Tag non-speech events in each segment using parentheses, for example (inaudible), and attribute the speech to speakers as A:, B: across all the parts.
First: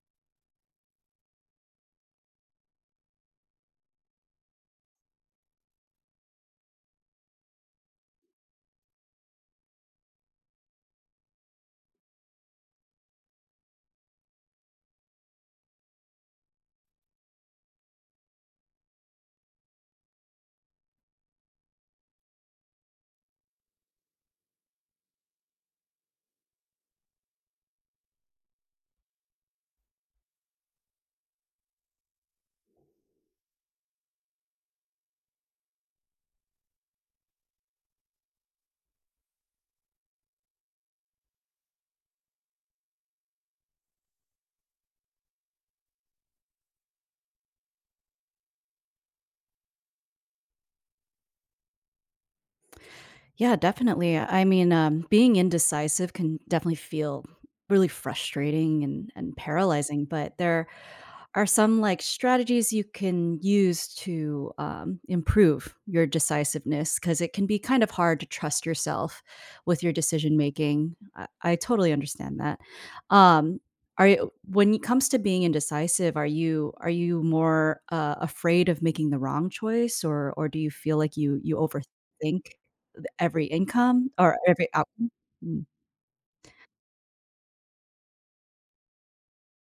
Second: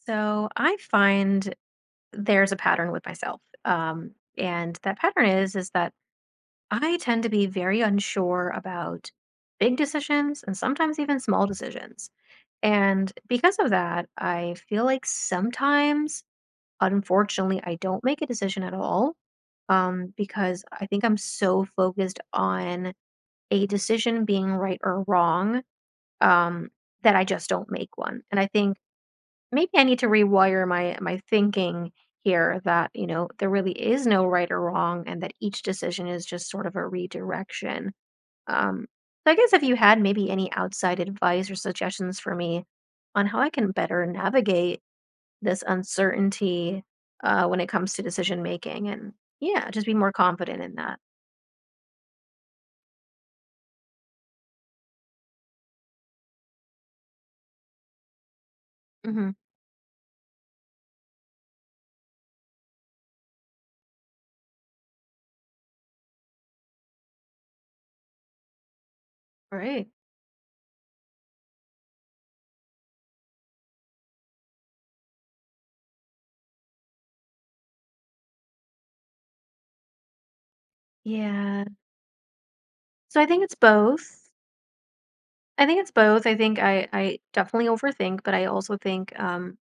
A: So I find there's a pattern with myself. And that pattern is that I tend to be very unsure about big decisions and sometimes even small decisions. And because of that, I feel like sometimes, unfortunately, I don't make a decision at all, because I think I'm so focused on a decision being right or wrong, um, that I just don't make one. And I think maybe I need to rewire my thinking here that, you know, there really is no right or wrong and that each decision is just sort of a redirection. Um, so I guess if you had maybe any outside advice or suggestions for me on how I can better navigate this uncertainty, when it comes to decision making. And yeah, just be more confident in that.
B: Yeah, definitely. Being indecisive can definitely feel really frustrating and,
A: hmm
B: and paralyzing, but there are some like strategies you can use to improve your decisiveness because it can be kind of hard to trust yourself with
A: Right.
B: your decision making. I totally understand that. Um, are you, when it comes to being indecisive, are you more afraid of making the wrong choice, or do you feel like you
A: Yeah.
B: overthink
A: So I think
B: every
A: it's
B: income
A: both.
B: or every outcome? Mm,
A: I think it's both. I think I definitely overthink, but I also think,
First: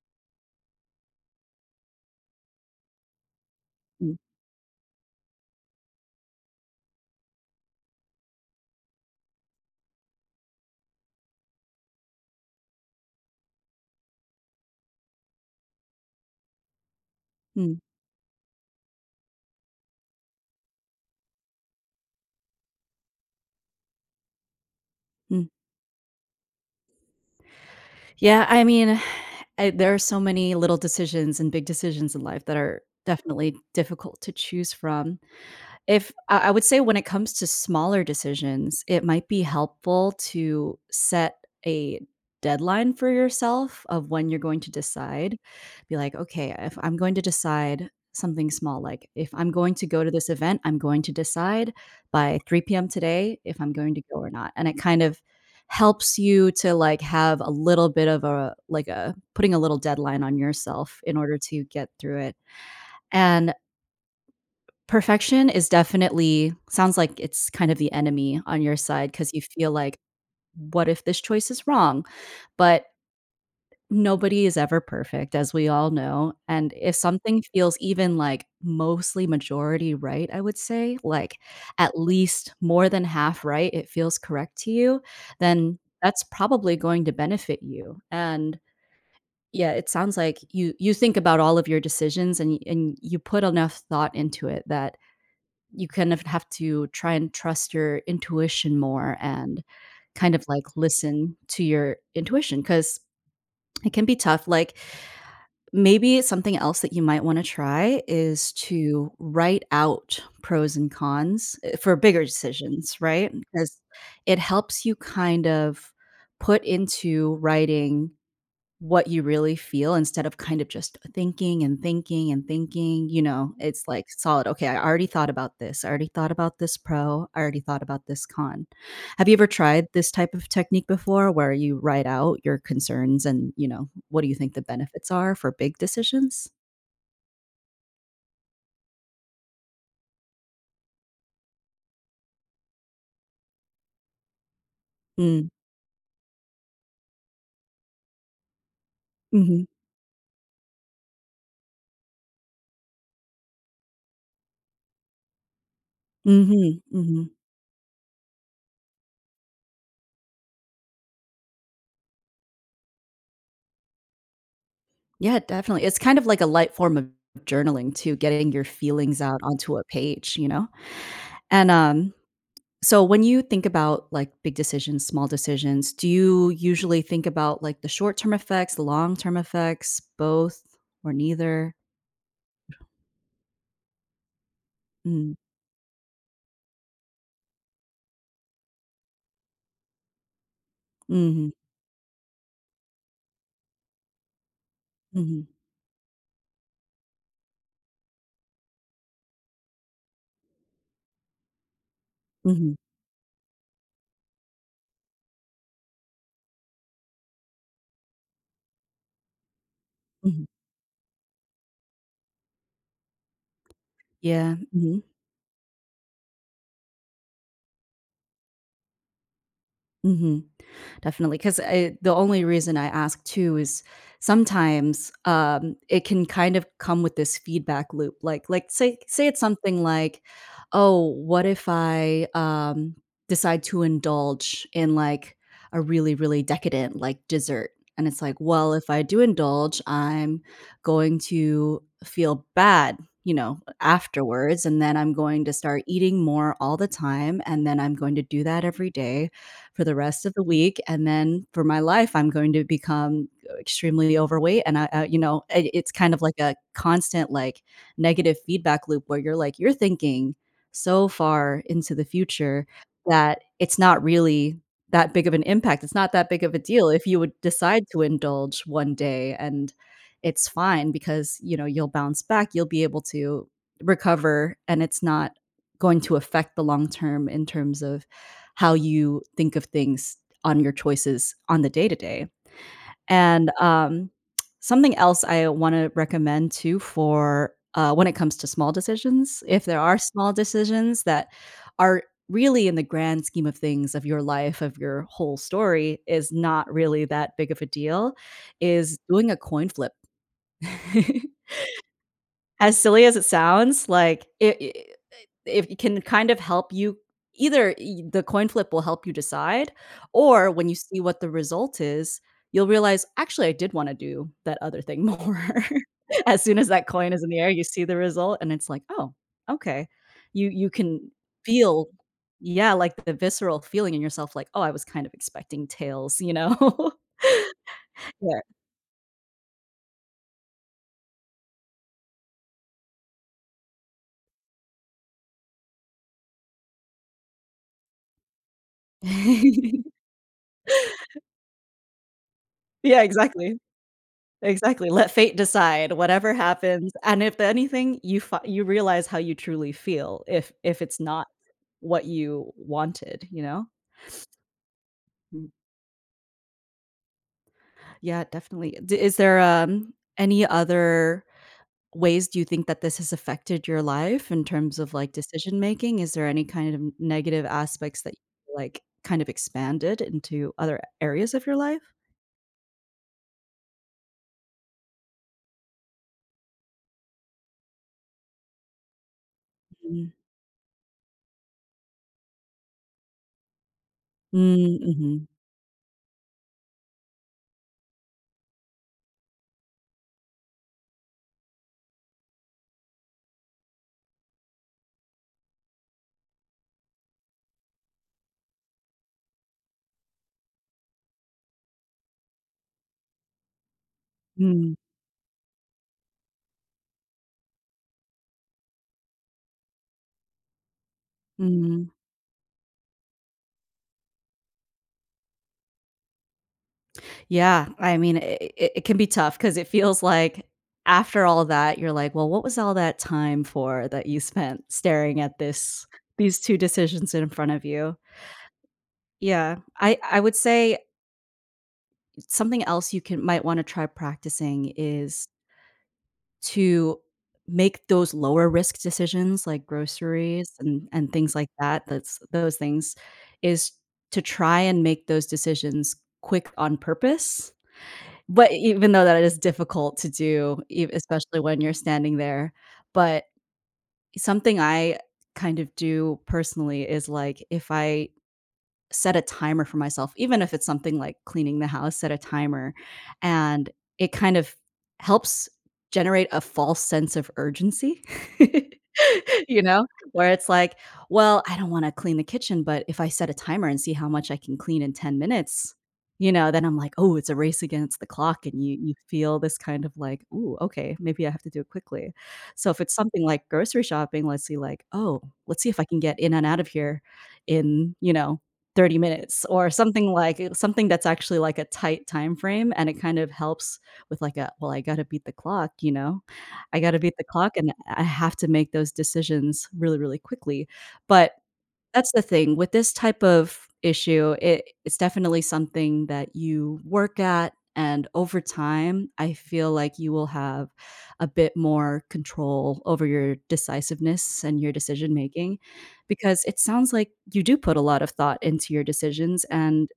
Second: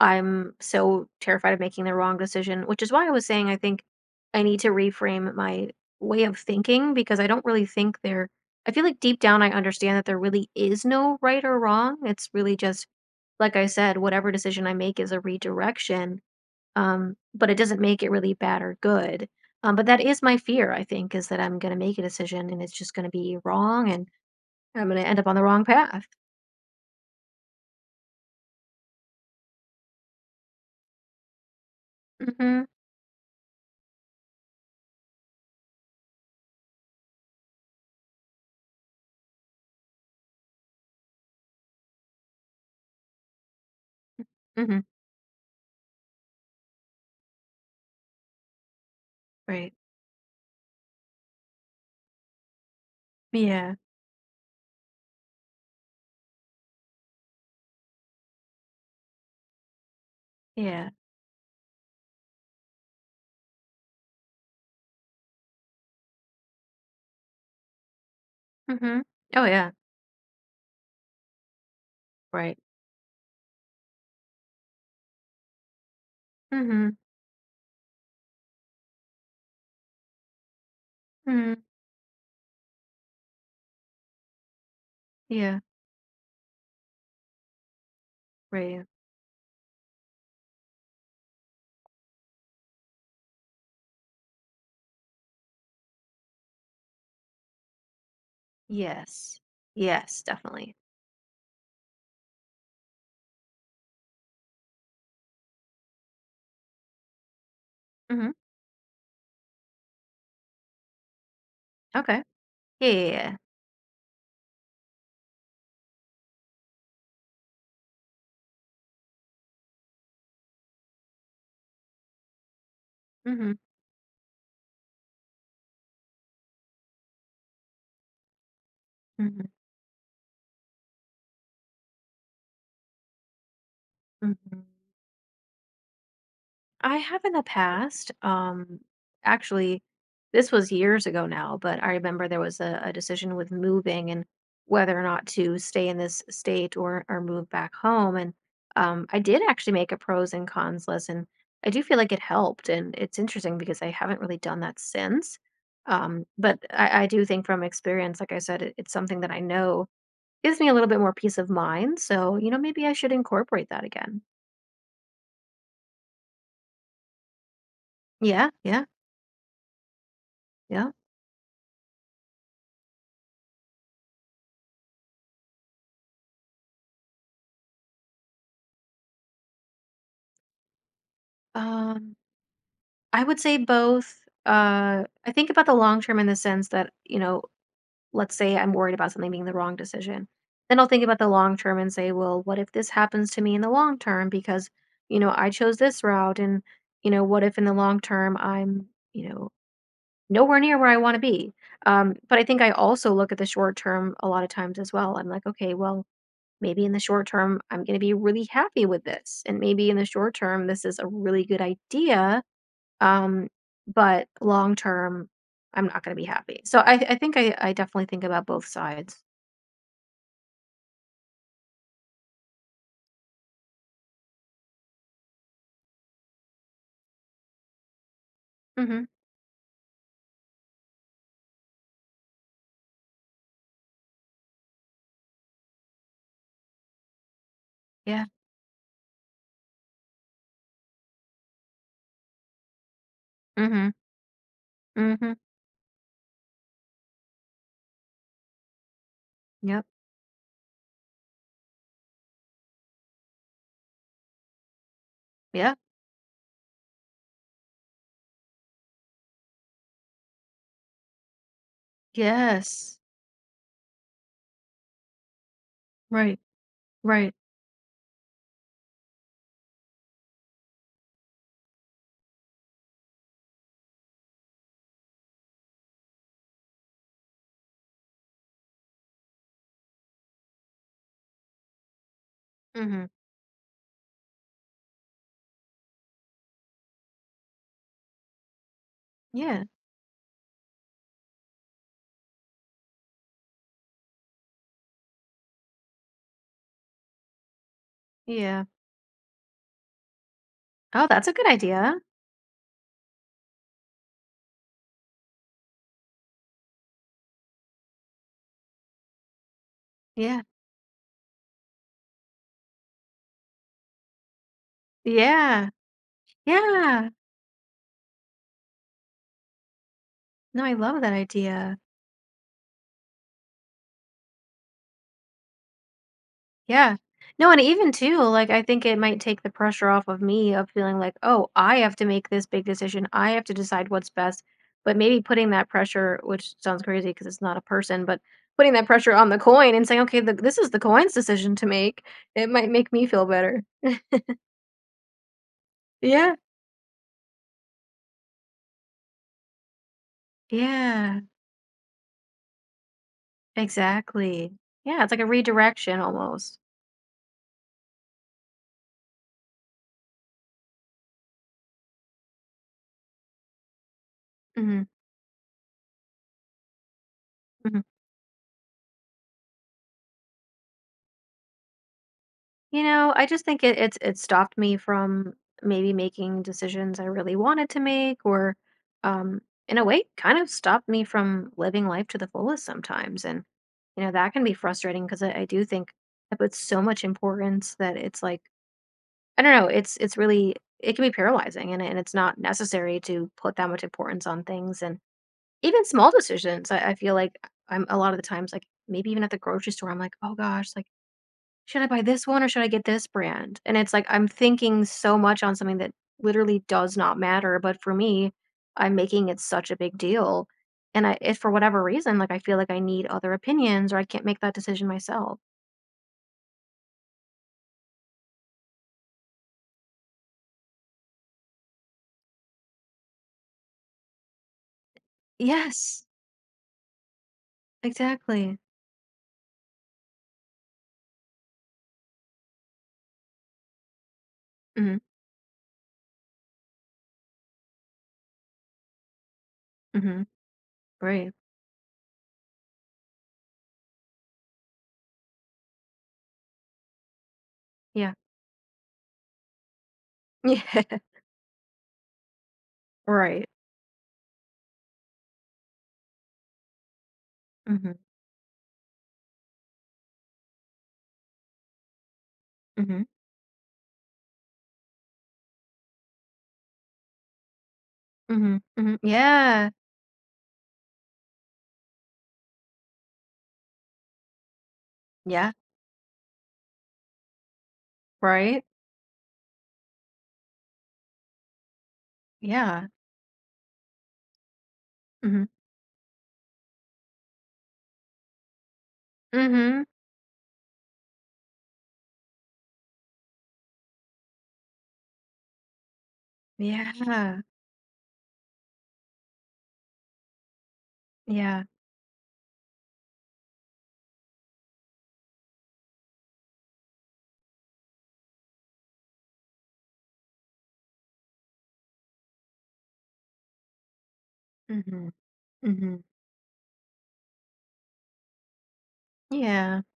A: I'm so terrified of making the wrong decision, which is why I was saying I think
B: mm,
A: I need to reframe my way of thinking, because I don't really think there— I feel like deep down I understand that there really is no right or wrong. It's really just, like I said, whatever decision I make is a redirection, but it
B: mm,
A: doesn't make it really bad or good. But that is my fear, I think, is that I'm going to make a decision and it's just going to be wrong, and I'm going to end up on the
B: mm.
A: wrong path.
B: Yeah, I mean, I there are so many little decisions and big decisions in life that
A: hmm
B: are definitely difficult to choose from. If I I would say when it comes to smaller decisions, it might be helpful to set a deadline for yourself of when you're going to
A: hmm
B: decide. Be like, "Okay, if I'm going to decide something small, like if I'm
A: Right.
B: going to go to this event, I'm going to decide by 3 PM today if I'm
A: Yeah.
B: going to go or not." And it kind of helps you to, like, have a little bit of a like, a putting a little deadline on
A: Yeah.
B: yourself in order to get through it. And perfection is definitely sounds like it's kind of the enemy on your
A: hmm
B: side because you
A: Oh, yeah.
B: feel like, "What if this choice is wrong?"
A: Right.
B: But nobody is ever perfect, as we all know, and if
A: Mhm.
B: something feels even, like, mostly majority right, I would say, like,
A: Mhm.
B: at least more than half right, it feels correct to you,
A: Yeah.
B: then that's probably going to benefit you, and
A: Right. Yeah.
B: yeah, it sounds like you think about all of your decisions and y and you put enough thought into it that you kind of have to try and trust your intuition more
A: Yes.
B: and
A: Yes,
B: kind of like
A: definitely.
B: listen to your intuition because it can be tough. Like maybe something else that you might want to try
A: Mhm.
B: is to write out pros and cons for
A: Okay.
B: bigger
A: Yeah,
B: decisions,
A: yeah,
B: right?
A: yeah.
B: Because it helps you kind of put into writing what you really feel instead of kind of just thinking and thinking and thinking, you
A: Mhm.
B: know, it's like solid, "Okay, I already thought about this. I already thought about this pro. I already thought about this con." Have you ever
A: Mhm.
B: tried this type of technique before where you write out your concerns and, you know, what do you think the
A: Mhm.
B: benefits are for big decisions?
A: I have in the past. Actually, this was years ago now, but I remember there was a decision with moving and whether or not
B: Mm,
A: to stay in this state or move back home. And I did
B: mhm,
A: actually make a pros and cons list, and I do feel like it helped. And it's interesting because I haven't really done that since. But
B: mhm,
A: I do
B: mhm.
A: think from experience, like I said, it's something that I know gives me a little bit more peace of mind. So you know, maybe I should incorporate that again.
B: Yeah, definitely. It's kind of like a light form of journaling too,
A: Yeah,
B: getting your
A: yeah,
B: feelings out onto a page, you know?
A: yeah.
B: And, um So when you think about like big decisions, small decisions, do you usually think about like the short term effects, the long term effects, both or neither?
A: Um, I would say both. I
B: Mm.
A: think about the long term in the sense that, you know, let's say I'm worried about something being the wrong decision. Then I'll think about the
B: Mhm.
A: long term and say, well, what if this happens to me in the long term? Because, you know,
B: Mhm.
A: I chose this route. And, you know, what if in the long term I'm, you know, nowhere near where I want to be? But I think I
B: Mhm.
A: also look at the short term a lot of times as well. I'm like, okay, well, maybe in the short term, I'm going to be really happy with this. And maybe in the short
B: Mhm.
A: term, this is a really good idea, um, but
B: Yeah.
A: long
B: Mhm.
A: term, I'm not gonna be happy. So I think I definitely think about both sides.
B: Mhm, definitely. Because the only reason I ask too is sometimes it can kind of come with this feedback loop. Like say
A: Mhm.
B: say it's something like, "Oh, what if I decide to indulge in like a really really decadent like dessert?" And it's
A: Yeah.
B: like, "Well, if I do indulge, I'm going to feel bad." You know,
A: Mhm.
B: afterwards, and then I'm
A: Mhm.
B: going to start eating more all the time, and then I'm going to do that every day for
A: Yep.
B: the rest of the week, and then for my life, I'm going to become extremely overweight, and I you know, it
A: Yep.
B: it's kind of like a constant, like, negative feedback loop where you're like, you're thinking so far into the future
A: Yes.
B: that it's not really that big of an impact, it's not that
A: Right.
B: big of a deal if you would
A: Right.
B: decide to indulge one day, and it's fine because, you know, you'll bounce back, you'll be able to recover, and it's not going to affect the long term in terms of how you think of things on your choices on the day to day.
A: Mhm.
B: And, um, Something else I wanna recommend too for, when it comes to small decisions,
A: Yeah.
B: if there are small decisions that are really in the grand scheme of things of your life, of your whole story, is not really that big of a deal,
A: Yeah.
B: is doing a coin flip.
A: Oh, that's
B: (laughs)
A: a good idea.
B: As silly as it sounds, like, it if it can kind of help you either y the coin flip will help you decide,
A: Yeah.
B: or when you see what the result is, you'll realize, "Actually, I did wanna do that other thing more."
A: Yeah.
B: (laughs) As soon as that
A: Yeah.
B: coin is in the air, you see the result, and it's like, "Oh, okay." You
A: No,
B: you
A: I love that
B: can
A: idea.
B: feel yeah, like, the visceral feeling in yourself, like, "Oh, I was kind of expecting tails," you know?
A: Yeah.
B: (laughs)
A: No, and even too,
B: Yeah.
A: like, I think it might take the pressure off of me of feeling like, oh, I have to make this big decision. I have to decide what's best. But maybe putting that pressure, which sounds crazy because it's not a person, but putting that pressure on the coin
B: (laughs)
A: and saying, okay, this is the coin's decision to make. It might make
B: Yeah,
A: me feel
B: exactly.
A: better.
B: Exactly, let fate decide, whatever
A: Yeah.
B: happens, and if anything, you realize how you truly feel if it's
A: Yeah.
B: not what you wanted, you know?
A: Exactly. Yeah. It's like a
B: Mm,
A: redirection almost.
B: yeah, definitely. D Is there, any other ways do you think that this has affected your life in terms
A: hmm
B: of, like, decision making? Is there any kind of negative aspects that, you like, kind of expanded into other areas of your life?
A: You know, I just think it stopped me from maybe making decisions I really wanted to make, or um in a way
B: Mm.
A: kind of stopped me from living life to the fullest sometimes. And you know, that can be
B: Mm,
A: frustrating because
B: mhm.
A: I do think I put so much importance that it's like, I don't know, it's really— it can be paralyzing, and it's not necessary to put that much importance on things and even small decisions. I feel like I'm a lot of the times like maybe even at the grocery store, I'm like, oh gosh, like, "Should I buy this one or should I get this brand?" And it's like, I'm
B: Mm,
A: thinking so much on something that literally does not matter, but for me, I'm making it such a big deal, and I— if for whatever
B: mhm.
A: reason, like, I feel like I need other opinions or I can't make that decision myself.
B: Yeah, I mean, it can be tough because it feels like after all that, you're like, "Well, what was all that time for that you spent staring at this
A: Yes,
B: these 2 decisions in front of you?"
A: exactly.
B: Yeah, I would say something else you can might wanna try practicing
A: Mhm,
B: is to make those lower risk decisions like
A: mhm,
B: groceries and
A: right.
B: things like that, that's those things, is to try and make those decisions quick on purpose.
A: Yeah.
B: But even though that is difficult to do, e
A: (laughs) Yeah,
B: especially when you're standing there, but
A: right.
B: something I kind of do personally is, like, if
A: Mhm,
B: I set a timer for myself, even if it's something like cleaning the house, set a timer.
A: mhm,
B: And it kind of helps generate a false sense of urgency,
A: mhm,
B: (laughs)
A: mhm.
B: you
A: Yeah,
B: know, where it's like, well, I don't want to clean the kitchen, but if I set a timer and see how much I can clean in 10
A: yeah,
B: minutes, you know, then I'm like, oh, it's a race against the clock.
A: right?
B: And you feel this kind of like, ooh, okay, maybe I have to do it quickly. So if
A: Yeah.
B: it's something like grocery shopping, let's see, like, oh,
A: Mhm,
B: let's see if I can get in and out of here in, you know, 30 minutes or
A: mhm.
B: something like something that's actually like a tight time frame and it kind of helps with like a, well, I gotta beat the clock, you know? I gotta beat the
A: Yeah,
B: clock and I have to make those decisions really, really quickly. But
A: yeah.
B: that's the thing, with this type of issue, it's definitely something that you work at, and over time, I feel like you will have a bit more control over your decisiveness and your
A: Mhm,
B: decision making,
A: mhm.
B: because it sounds like you do put a lot of thought into your decisions,
A: Yeah,
B: and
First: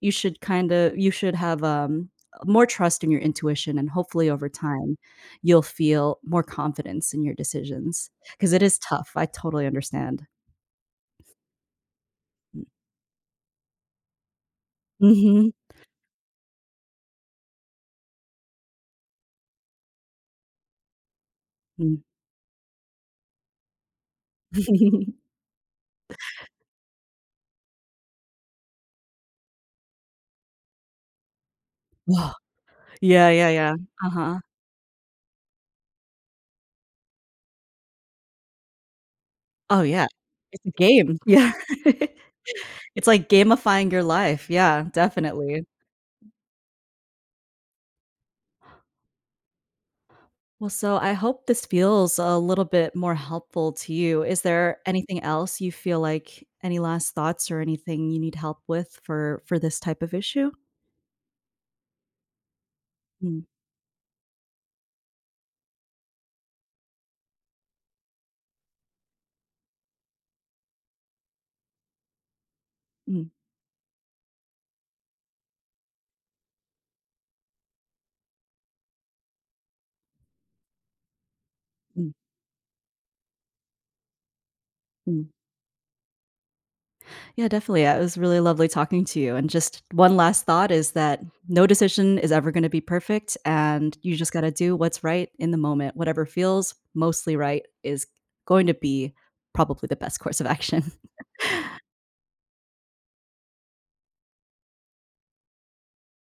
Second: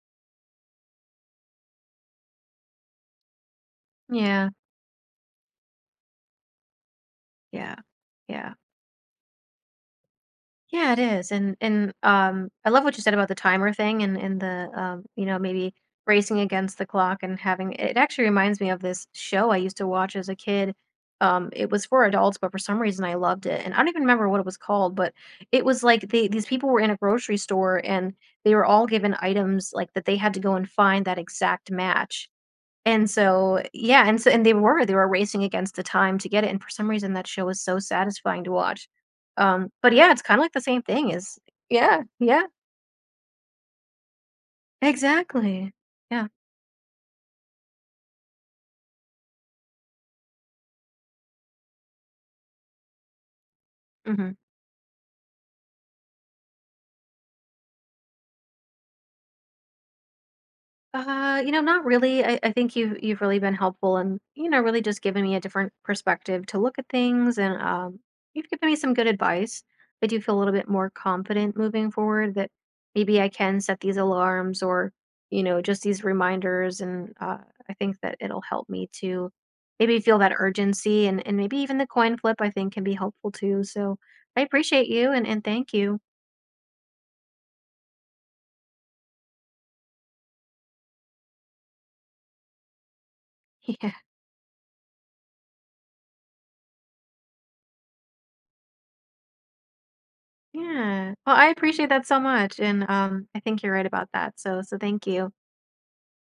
B: you should have, more trust in your intuition, and hopefully over
A: yeah.
B: time, you'll feel more confidence in your
A: Yeah.
B: decisions. Because
A: Yeah.
B: it is tough, I totally understand.
A: Yeah, it is, and, I love what you said about the timer thing and the, you know,
B: Mhm.
A: maybe racing against the clock and having it— actually reminds me of this show I used to watch as a kid. It was
B: Mm.
A: for adults, but for some reason I loved it, and I don't even remember what it was called,
B: (laughs)
A: but it was like they these people were in a grocery store and they were all given items, like, that they had to go and find that exact match,
B: Woah.
A: and
B: Yeah, yeah,
A: so
B: yeah.
A: yeah, and so
B: Uh-huh.
A: and they were racing against the time to get it, and for some reason, that show was so satisfying to watch.
B: Oh,
A: But
B: yeah.
A: yeah, it's kinda like the
B: It's a
A: same thing.
B: game.
A: Is—
B: Yeah. (laughs)
A: Yeah, yeah,
B: It's like gamifying your life. Yeah, definitely.
A: exactly. Yeah,
B: Well, so I hope this feels a little bit more helpful to you.
A: mhm.
B: Is there anything else you feel like any last thoughts or anything you need help with for this type of issue?
A: You know, not really. I think you've really
B: Mm,
A: been helpful and, you know, really just given me a different perspective to look at things, and you've given me some good advice. I do feel a little bit more confident moving forward that maybe I
B: mm,
A: can set these alarms or, you know, just these reminders, and I think that it'll help me to maybe feel that urgency, and maybe even the
B: mm,
A: coin flip I think can be helpful too. So I appreciate you,
B: mm.
A: and thank you.
B: Yeah, definitely. Yeah, it was really lovely talking to you. And just one last thought is that no decision is ever going to be perfect.
A: (laughs) Yeah.
B: And you just got to do what's right in the moment. Whatever feels mostly right is going to be probably the best course of action.
A: Yeah. Well, I
B: (laughs)
A: appreciate that so much, and, I think you're right about that, so so thank you.